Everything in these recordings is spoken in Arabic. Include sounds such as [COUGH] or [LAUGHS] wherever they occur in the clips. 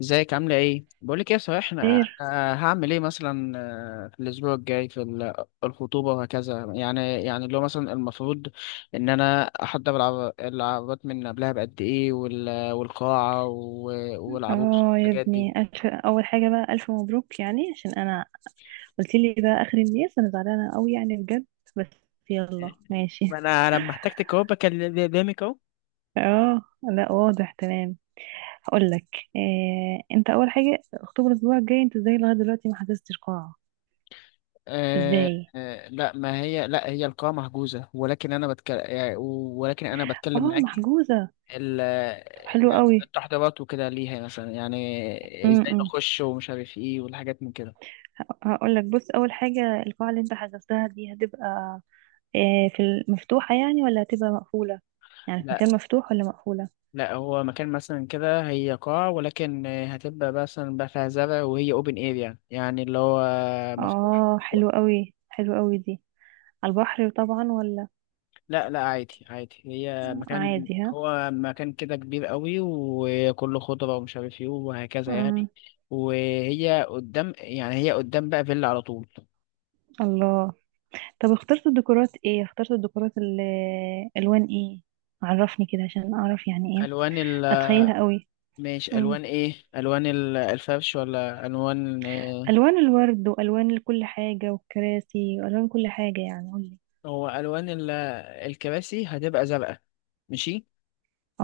ازيك عاملة ايه؟ بقولك ايه، صحيح، خير. أنا هعمل ايه مثلا. في الاسبوع الجاي في الخطوبة وهكذا، يعني اللي هو مثلا المفروض ان انا احضر العربات من قبلها بقد ايه والقاعة والعروس اه يا والحاجات دي. ابني ألف، اول حاجه بقى الف مبروك، يعني عشان انا قلت لي ده اخر الناس، انا زعلانه قوي يعني بجد. بس يلا ما ماشي. انا لما احتجتك اهو بكلم قدامك اهو. [LAUGHS] اه لا واضح تمام. هقول لك إيه، انت اول حاجه اكتوبر الاسبوع الجاي، انت ازاي لغايه دلوقتي ما حجزتش قاعه؟ آه ازاي؟ آه لا، ما هي، لا هي القاعة محجوزة، ولكن انا بتكلم، ولكن انا بتكلم اه معاكي محجوزه؟ ال طب حلو يعني قوي. التحضيرات وكده، ليها مثلا يعني ازاي امم نخش ومش عارف ايه والحاجات من كده. هقول لك، بص اول حاجه، القاعه اللي انت حجزتها دي هتبقى إيه؟ في المفتوحه يعني ولا هتبقى مقفوله؟ يعني في لا، مكان مفتوح ولا مقفوله؟ لا، هو مكان مثلا كده، هي قاعة ولكن هتبقى مثلا بقى فيها زرع، وهي اوبن اير يعني، يعني اللي هو مفتوح. اه حلو قوي، حلو قوي دي. على البحر طبعا ولا لا لا، عادي عادي، هي مكان، عادي؟ ها. هو مكان كده كبير قوي وكله خضرة ومش عارف ايه وهكذا يعني. مم. وهي قدام، يعني هي قدام بقى فيلا على طول. الله. طب اخترت الديكورات ايه؟ اخترت الديكورات الوان ايه؟ عرفني كده عشان اعرف يعني ايه، الوان، اتخيلها قوي. ماشي، مم. الوان ايه؟ الوان الفرش ولا الوان؟ الوان الورد والوان كل حاجه والكراسي والوان كل حاجه، يعني قولي. هو الوان الكراسي هتبقى زرقاء. ماشي.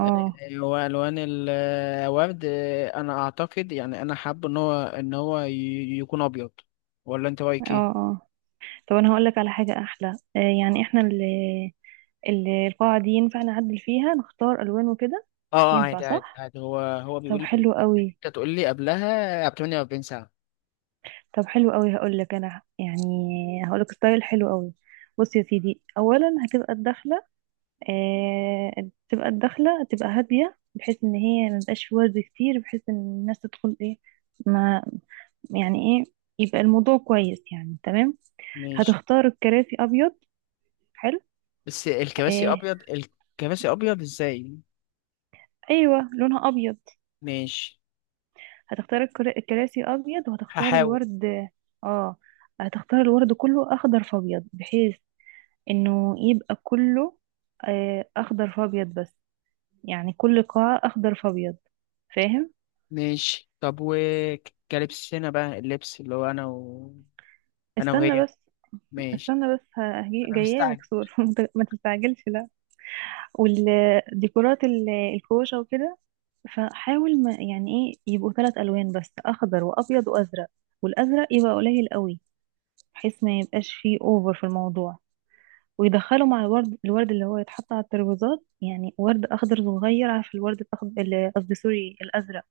آه، هو الوان الورد، انا اعتقد، يعني انا حابب ان هو يكون ابيض. ولا انت رايك اه ايه؟ اه طب انا هقول لك على حاجه احلى. آه، يعني اه، احنا القاعه دي ينفع نعدل فيها نختار الوان وكده؟ ينفع عادي عادي صح؟ عادي، هو بيقول طب لي حلو قوي. انت تقول لي قبلها ب 48 ساعه. طب حلو قوي، هقول لك انا يعني، هقول لك ستايل حلو قوي. بص يا سيدي، اولا هتبقى الدخله، آه، تبقى الدخله تبقى هاديه، بحيث ان هي ما تبقاش في ورد كتير، بحيث ان الناس تدخل ايه، ما يعني ايه، يبقى الموضوع كويس يعني تمام. ماشي. هتختار الكراسي ابيض. حلو. بس الكراسي آه. ابيض؟ الكراسي ابيض ازاي؟ ايوه لونها ابيض. ماشي. هتختار الكراسي ابيض وهتختار هحاول. الورد. اه، هتختار الورد كله اخضر فابيض، بحيث انه يبقى كله آه، اخضر فابيض بس، يعني كل قاعة اخضر فابيض، فاهم؟ ماشي، طب وكلبسنا بقى، اللبس اللي هو انا و... انا استنى وهي. بس، ماشي. استنى بس، انا جايه لك مستعجل. صور. [LAUGHS] ما تستعجلش لا. والديكورات الكوشة وكده، فحاول ما يعني ايه، يبقوا ثلاث الوان بس، اخضر وابيض وازرق، والازرق يبقى قليل قوي، بحيث ما يبقاش فيه اوفر في الموضوع، ويدخلوا مع الورد، الورد اللي هو يتحط على الترابيزات، يعني ورد اخضر صغير، عارف الورد الاخضر، قصدي سوري، الازرق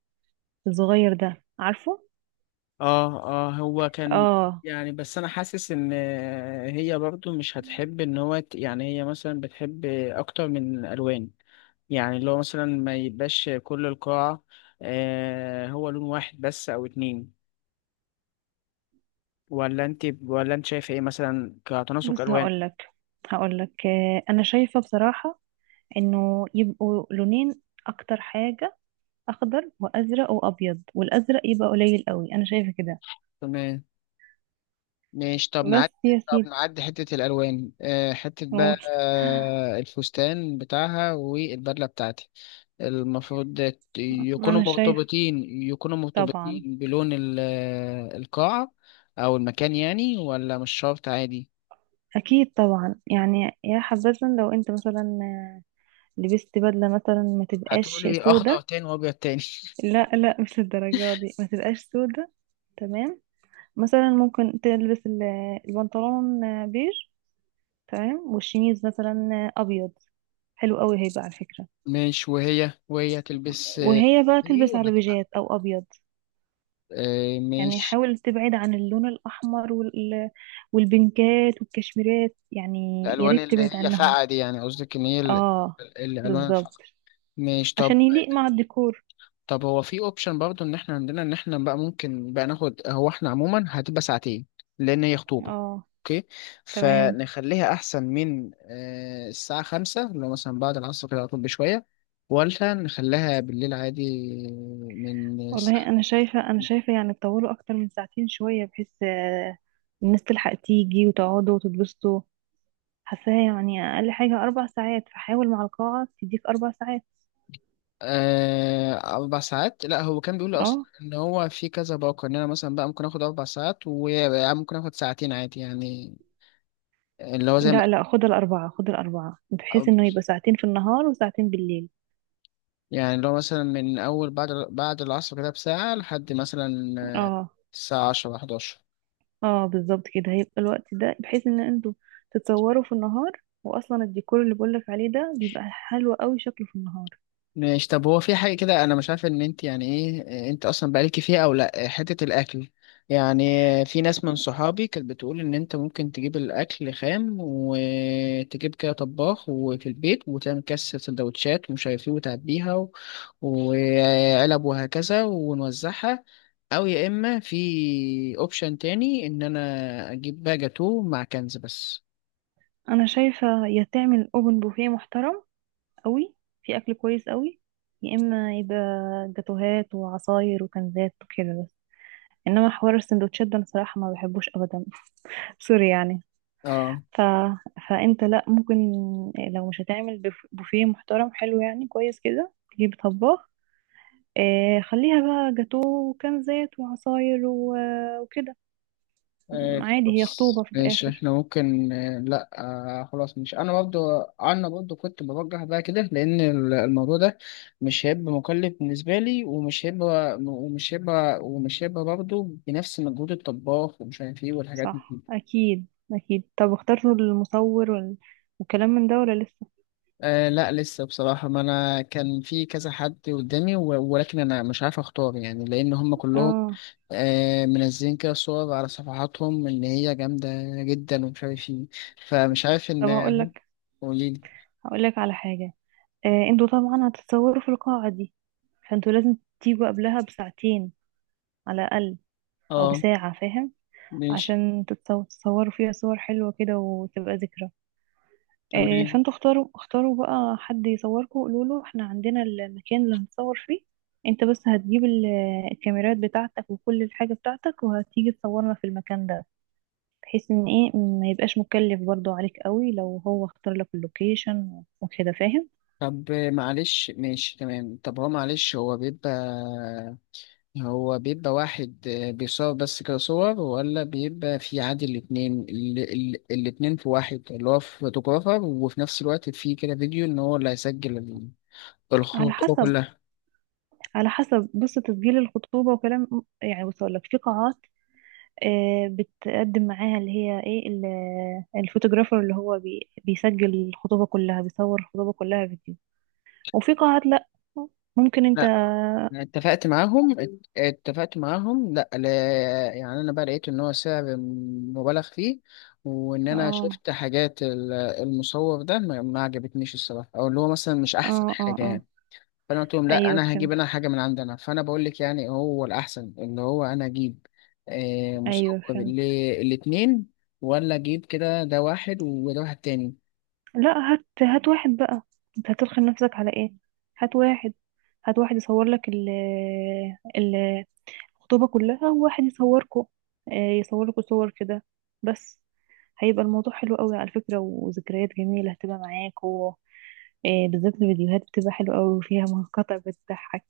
الصغير ده عارفه. اه. اه هو كان اه يعني. بس انا حاسس ان هي برضو مش هتحب ان هو يعني هي مثلا بتحب اكتر من الوان، يعني اللي هو مثلا ما يبقاش كل القاعة هو لون واحد بس او اتنين. ولا انت، ولا انت شايف ايه مثلا كتناسق بص الوان؟ هقولك، هقولك آه، انا شايفة بصراحة انه يبقوا لونين اكتر حاجة، اخضر وازرق وابيض، والازرق يبقى قليل قوي، انا شايفة كده. تمام. ماشي، طب بس نعدي، يا طب سيدي، نعدي حتة الألوان، حتة بقى، قول. الفستان بتاعها والبدلة بتاعتي، المفروض يكونوا انا شايف مرتبطين، يكونوا طبعا، مرتبطين بلون القاعة أو المكان يعني، ولا مش شرط عادي؟ اكيد طبعا يعني، يا حبذا لو انت مثلا لبست بدلة مثلا ما تبقاش هتقولي أخضر سودة. تاني وأبيض تاني؟ لا لا، مش الدرجة دي، ما تبقاش سودة، تمام. مثلا ممكن تلبس البنطلون بيج، تمام، والشميز مثلا ابيض، حلو قوي هيبقى على فكرة. [LAUGHS] ماشي. وهي تلبس وهي بقى دي، تلبس ولا على تبقى بيجات او ابيض. يعني ماشي. حاول تبعد عن اللون الاحمر والبنكات والكشميرات يعني، يا الألوان ريت اللي تبعد هي عنهم. فاقعة دي، يعني قصدك إن هي اه، الألوان الفاقعة. بالظبط، ماشي، طب. عشان يليق مع الديكور. طب هو في اوبشن برضو ان احنا عندنا، ان احنا بقى ممكن بقى ناخد، هو احنا عموما هتبقى ساعتين لان هي خطوبة. اه اوكي. تمام. فنخليها احسن من الساعة 5، لو مثلا بعد العصر كده على طول بشوية، ولا نخليها بالليل عادي، من والله الساعة- انا شايفة، انا شايفة يعني تطولوا اكتر من ساعتين شوية، بحيث آه، الناس تلحق تيجي وتقعدوا وتتبسطوا، حاساها يعني اقل حاجة اربع ساعات، فحاول مع القاعة تديك اربع ساعات. 4 ساعات. لا هو كان بيقول لي أصلا اه إن هو في كذا باقة، إن أنا مثلا بقى ممكن آخد 4 ساعات، وممكن آخد ساعتين عادي يعني، اللي هو زي لا لا، خد الأربعة، خد الأربعة، بحيث ما إنه يبقى ساعتين في النهار وساعتين بالليل. يعني، لو مثلا من أول بعد العصر كده بساعة لحد مثلا آه، اه الساعة 10 11. اه بالظبط، كده هيبقى الوقت ده، بحيث إن انتوا تتصوروا في النهار، وأصلا الديكور اللي بقولك عليه ده بيبقى حلو قوي شكله في النهار. ماشي، طب هو في حاجة كده، أنا مش عارف إن أنت يعني إيه أنت أصلا بقالك فيها أو لأ، حتة الأكل يعني. في ناس من صحابي كانت بتقول إن أنت ممكن تجيب الأكل خام وتجيب كده طباخ وفي البيت وتعمل كاس سندوتشات ومش عارف إيه وتعبيها و... وعلب وهكذا ونوزعها. أو يا إما في أوبشن تاني إن أنا أجيب بقى جاتوه مع كنز بس. أنا شايفة يا تعمل أوبن بوفيه محترم قوي، في أكل كويس قوي، يا إما يبقى جاتوهات وعصاير وكنزات وكده بس، إنما حوار السندوتشات ده أنا صراحة ما بحبوش أبدا. [LAUGHS] سوري يعني. اه. ف... فانت لا، ممكن لو مش هتعمل بوفيه محترم حلو يعني كويس كده، تجيب طباخ. آه، خليها بقى جاتو وكنزات وعصاير وكده ايه عادي، هي خطوبة خلاص في ماشي، الآخر. احنا ممكن، لا، خلاص. مش انا برضو، انا برضو كنت بوجه بقى كده، لان الموضوع ده مش هيبقى مكلف بالنسبه لي، ومش هيبقى برضو بنفس مجهود الطباخ ومش عارف ايه والحاجات صح دي. أكيد، أكيد. طب اخترتوا المصور والكلام من ده ولا لسه؟ لا لسه بصراحة، ما أنا كان في كذا حد قدامي ولكن أنا مش عارف أختار، يعني لأن هم كلهم اه منزلين كده صور على صفحاتهم إن هي جامدة جدا ومش عارف إيه، فمش عارف إن طب [LAUGHS] هم. هقولك، قوليلي. هقولك على حاجة، آه انتوا طبعا هتتصوروا في القاعة دي، فانتوا لازم تيجوا قبلها بساعتين على الأقل، أو آه بساعة فاهم؟ ماشي عشان تتصوروا فيها صور حلوة كده وتبقى ذكرى. آه، تمام. فانتوا اختاروا، اختاروا بقى حد يصوركم، قولوا له احنا عندنا المكان اللي هنصور فيه، انت بس هتجيب الكاميرات بتاعتك وكل الحاجة بتاعتك وهتيجي تصورنا في المكان ده، بحيث ان ايه ما يبقاش مكلف برضو عليك قوي، لو هو اختار لك اللوكيشن وكده فاهم. طب معلش، ماشي تمام. طب هو معلش، هو بيبقى واحد بيصور بس كده صور، ولا بيبقى في عادي الاتنين، الاتنين في واحد، اللي هو فوتوغرافر وفي نفس الوقت في كده فيديو، ان هو اللي هيسجل على الخطوة حسب، كلها. على حسب. بص تسجيل الخطوبة وكلام، يعني بص اقول لك، في قاعات آه، بتقدم معاها اللي هي ايه الفوتوغرافر اللي هو بيسجل الخطوبة كلها، بيصور الخطوبة كلها فيديو، وفي قاعات لا، ممكن انت. لا أنا اتفقت معاهم، اتفقت معاهم، لا لا. يعني انا بقى لقيت ان هو سعر مبالغ فيه، وان انا اه شفت حاجات المصور ده ما عجبتنيش الصراحة، او اللي هو مثلا مش احسن حاجة اه، يعني. فانا قلت لهم لا، ايوه انا هجيب فهمت، انا حاجه من عندنا. فانا بقول لك يعني هو الاحسن اللي هو انا اجيب ايوه مسكر فهمت. للاتنين، ولا اجيب كده ده واحد وده واحد تاني. لا هات، هات واحد بقى، انت هترخي نفسك على ايه؟ هات واحد، هات واحد يصور لك ال- الخطوبة كلها، وواحد يصوركوا آه، يصور لكوا صور كده بس، هيبقى الموضوع حلو قوي على فكرة، وذكريات جميلة هتبقى معاك، إيه بالذات الفيديوهات بتبقى حلوة أوي وفيها مقاطع بتضحك.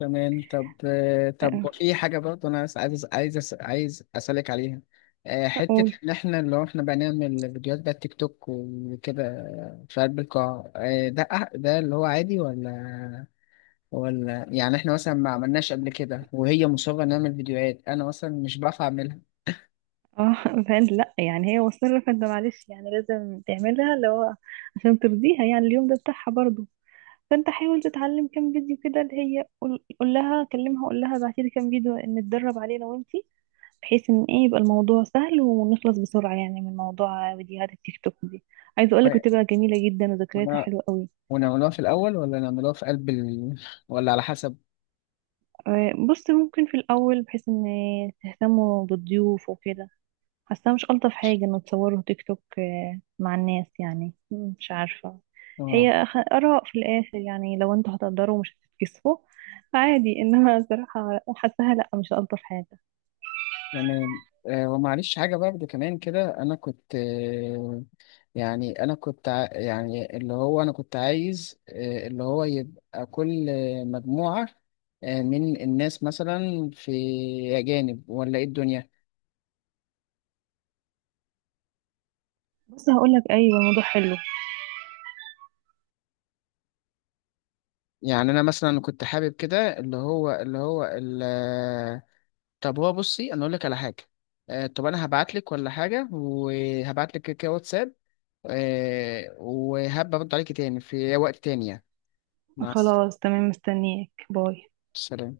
تمام. طب طب آه، في حاجه برضه انا عايز اسالك عليها. حته فأقول ان احنا، لو احنا بقى نعمل فيديوهات بقى تيك توك وكده في قلب القاعه، ده ده اللي هو عادي، ولا يعني احنا مثلا ما عملناش قبل كده وهي مصره نعمل فيديوهات، انا مثلا مش بعرف اعملها. اه، فانت لا يعني هي مصرة، فانت معلش يعني لازم تعملها، اللي هو عشان ترضيها، يعني اليوم ده بتاعها برضه، فانت حاول تتعلم كام فيديو كده، اللي هي قول، قول لها كلمها قول لها بعتي لي كام فيديو نتدرب عليه انا وانتي، بحيث ان ايه يبقى الموضوع سهل ونخلص بسرعة يعني من موضوع فيديوهات التيك توك دي، عايزة اقولك بتبقى جميلة جدا وذكرياتها ولا حلوة قوي. ونعملوها في الأول، ولا نعملوها في قلب ال...، ولا على حسب؟ آه، بص ممكن في الاول، بحيث ان تهتموا بالضيوف وكده، حاسة مش ألطف حاجة إنه تصوره تيك توك آه، مع الناس يعني، مم، مش عارفة، اه هي آراء في الآخر يعني، لو انتوا هتقدروا مش هتتكسفوا عادي، إنما صراحة حاساها لأ مش ألطف حاجة. يعني. ومعلش حاجة برضه كمان كده، أنا كنت يعني أنا كنت يعني اللي هو أنا كنت عايز اللي هو يبقى كل مجموعة من الناس مثلا في، أجانب ولا إيه الدنيا. بس هقولك أيوة الموضوع حلو. يعني أنا مثلا كنت حابب كده، اللي هو، اللي هو ال...، طب هو بصي، أنا أقول لك على حاجة. طب أنا هبعت لك ولا حاجة، وهبعت لك كده واتساب، وهبقى ارد عليكي تاني في وقت تاني يعني. مع خلاص تمام، مستنياك، باي. السلامة.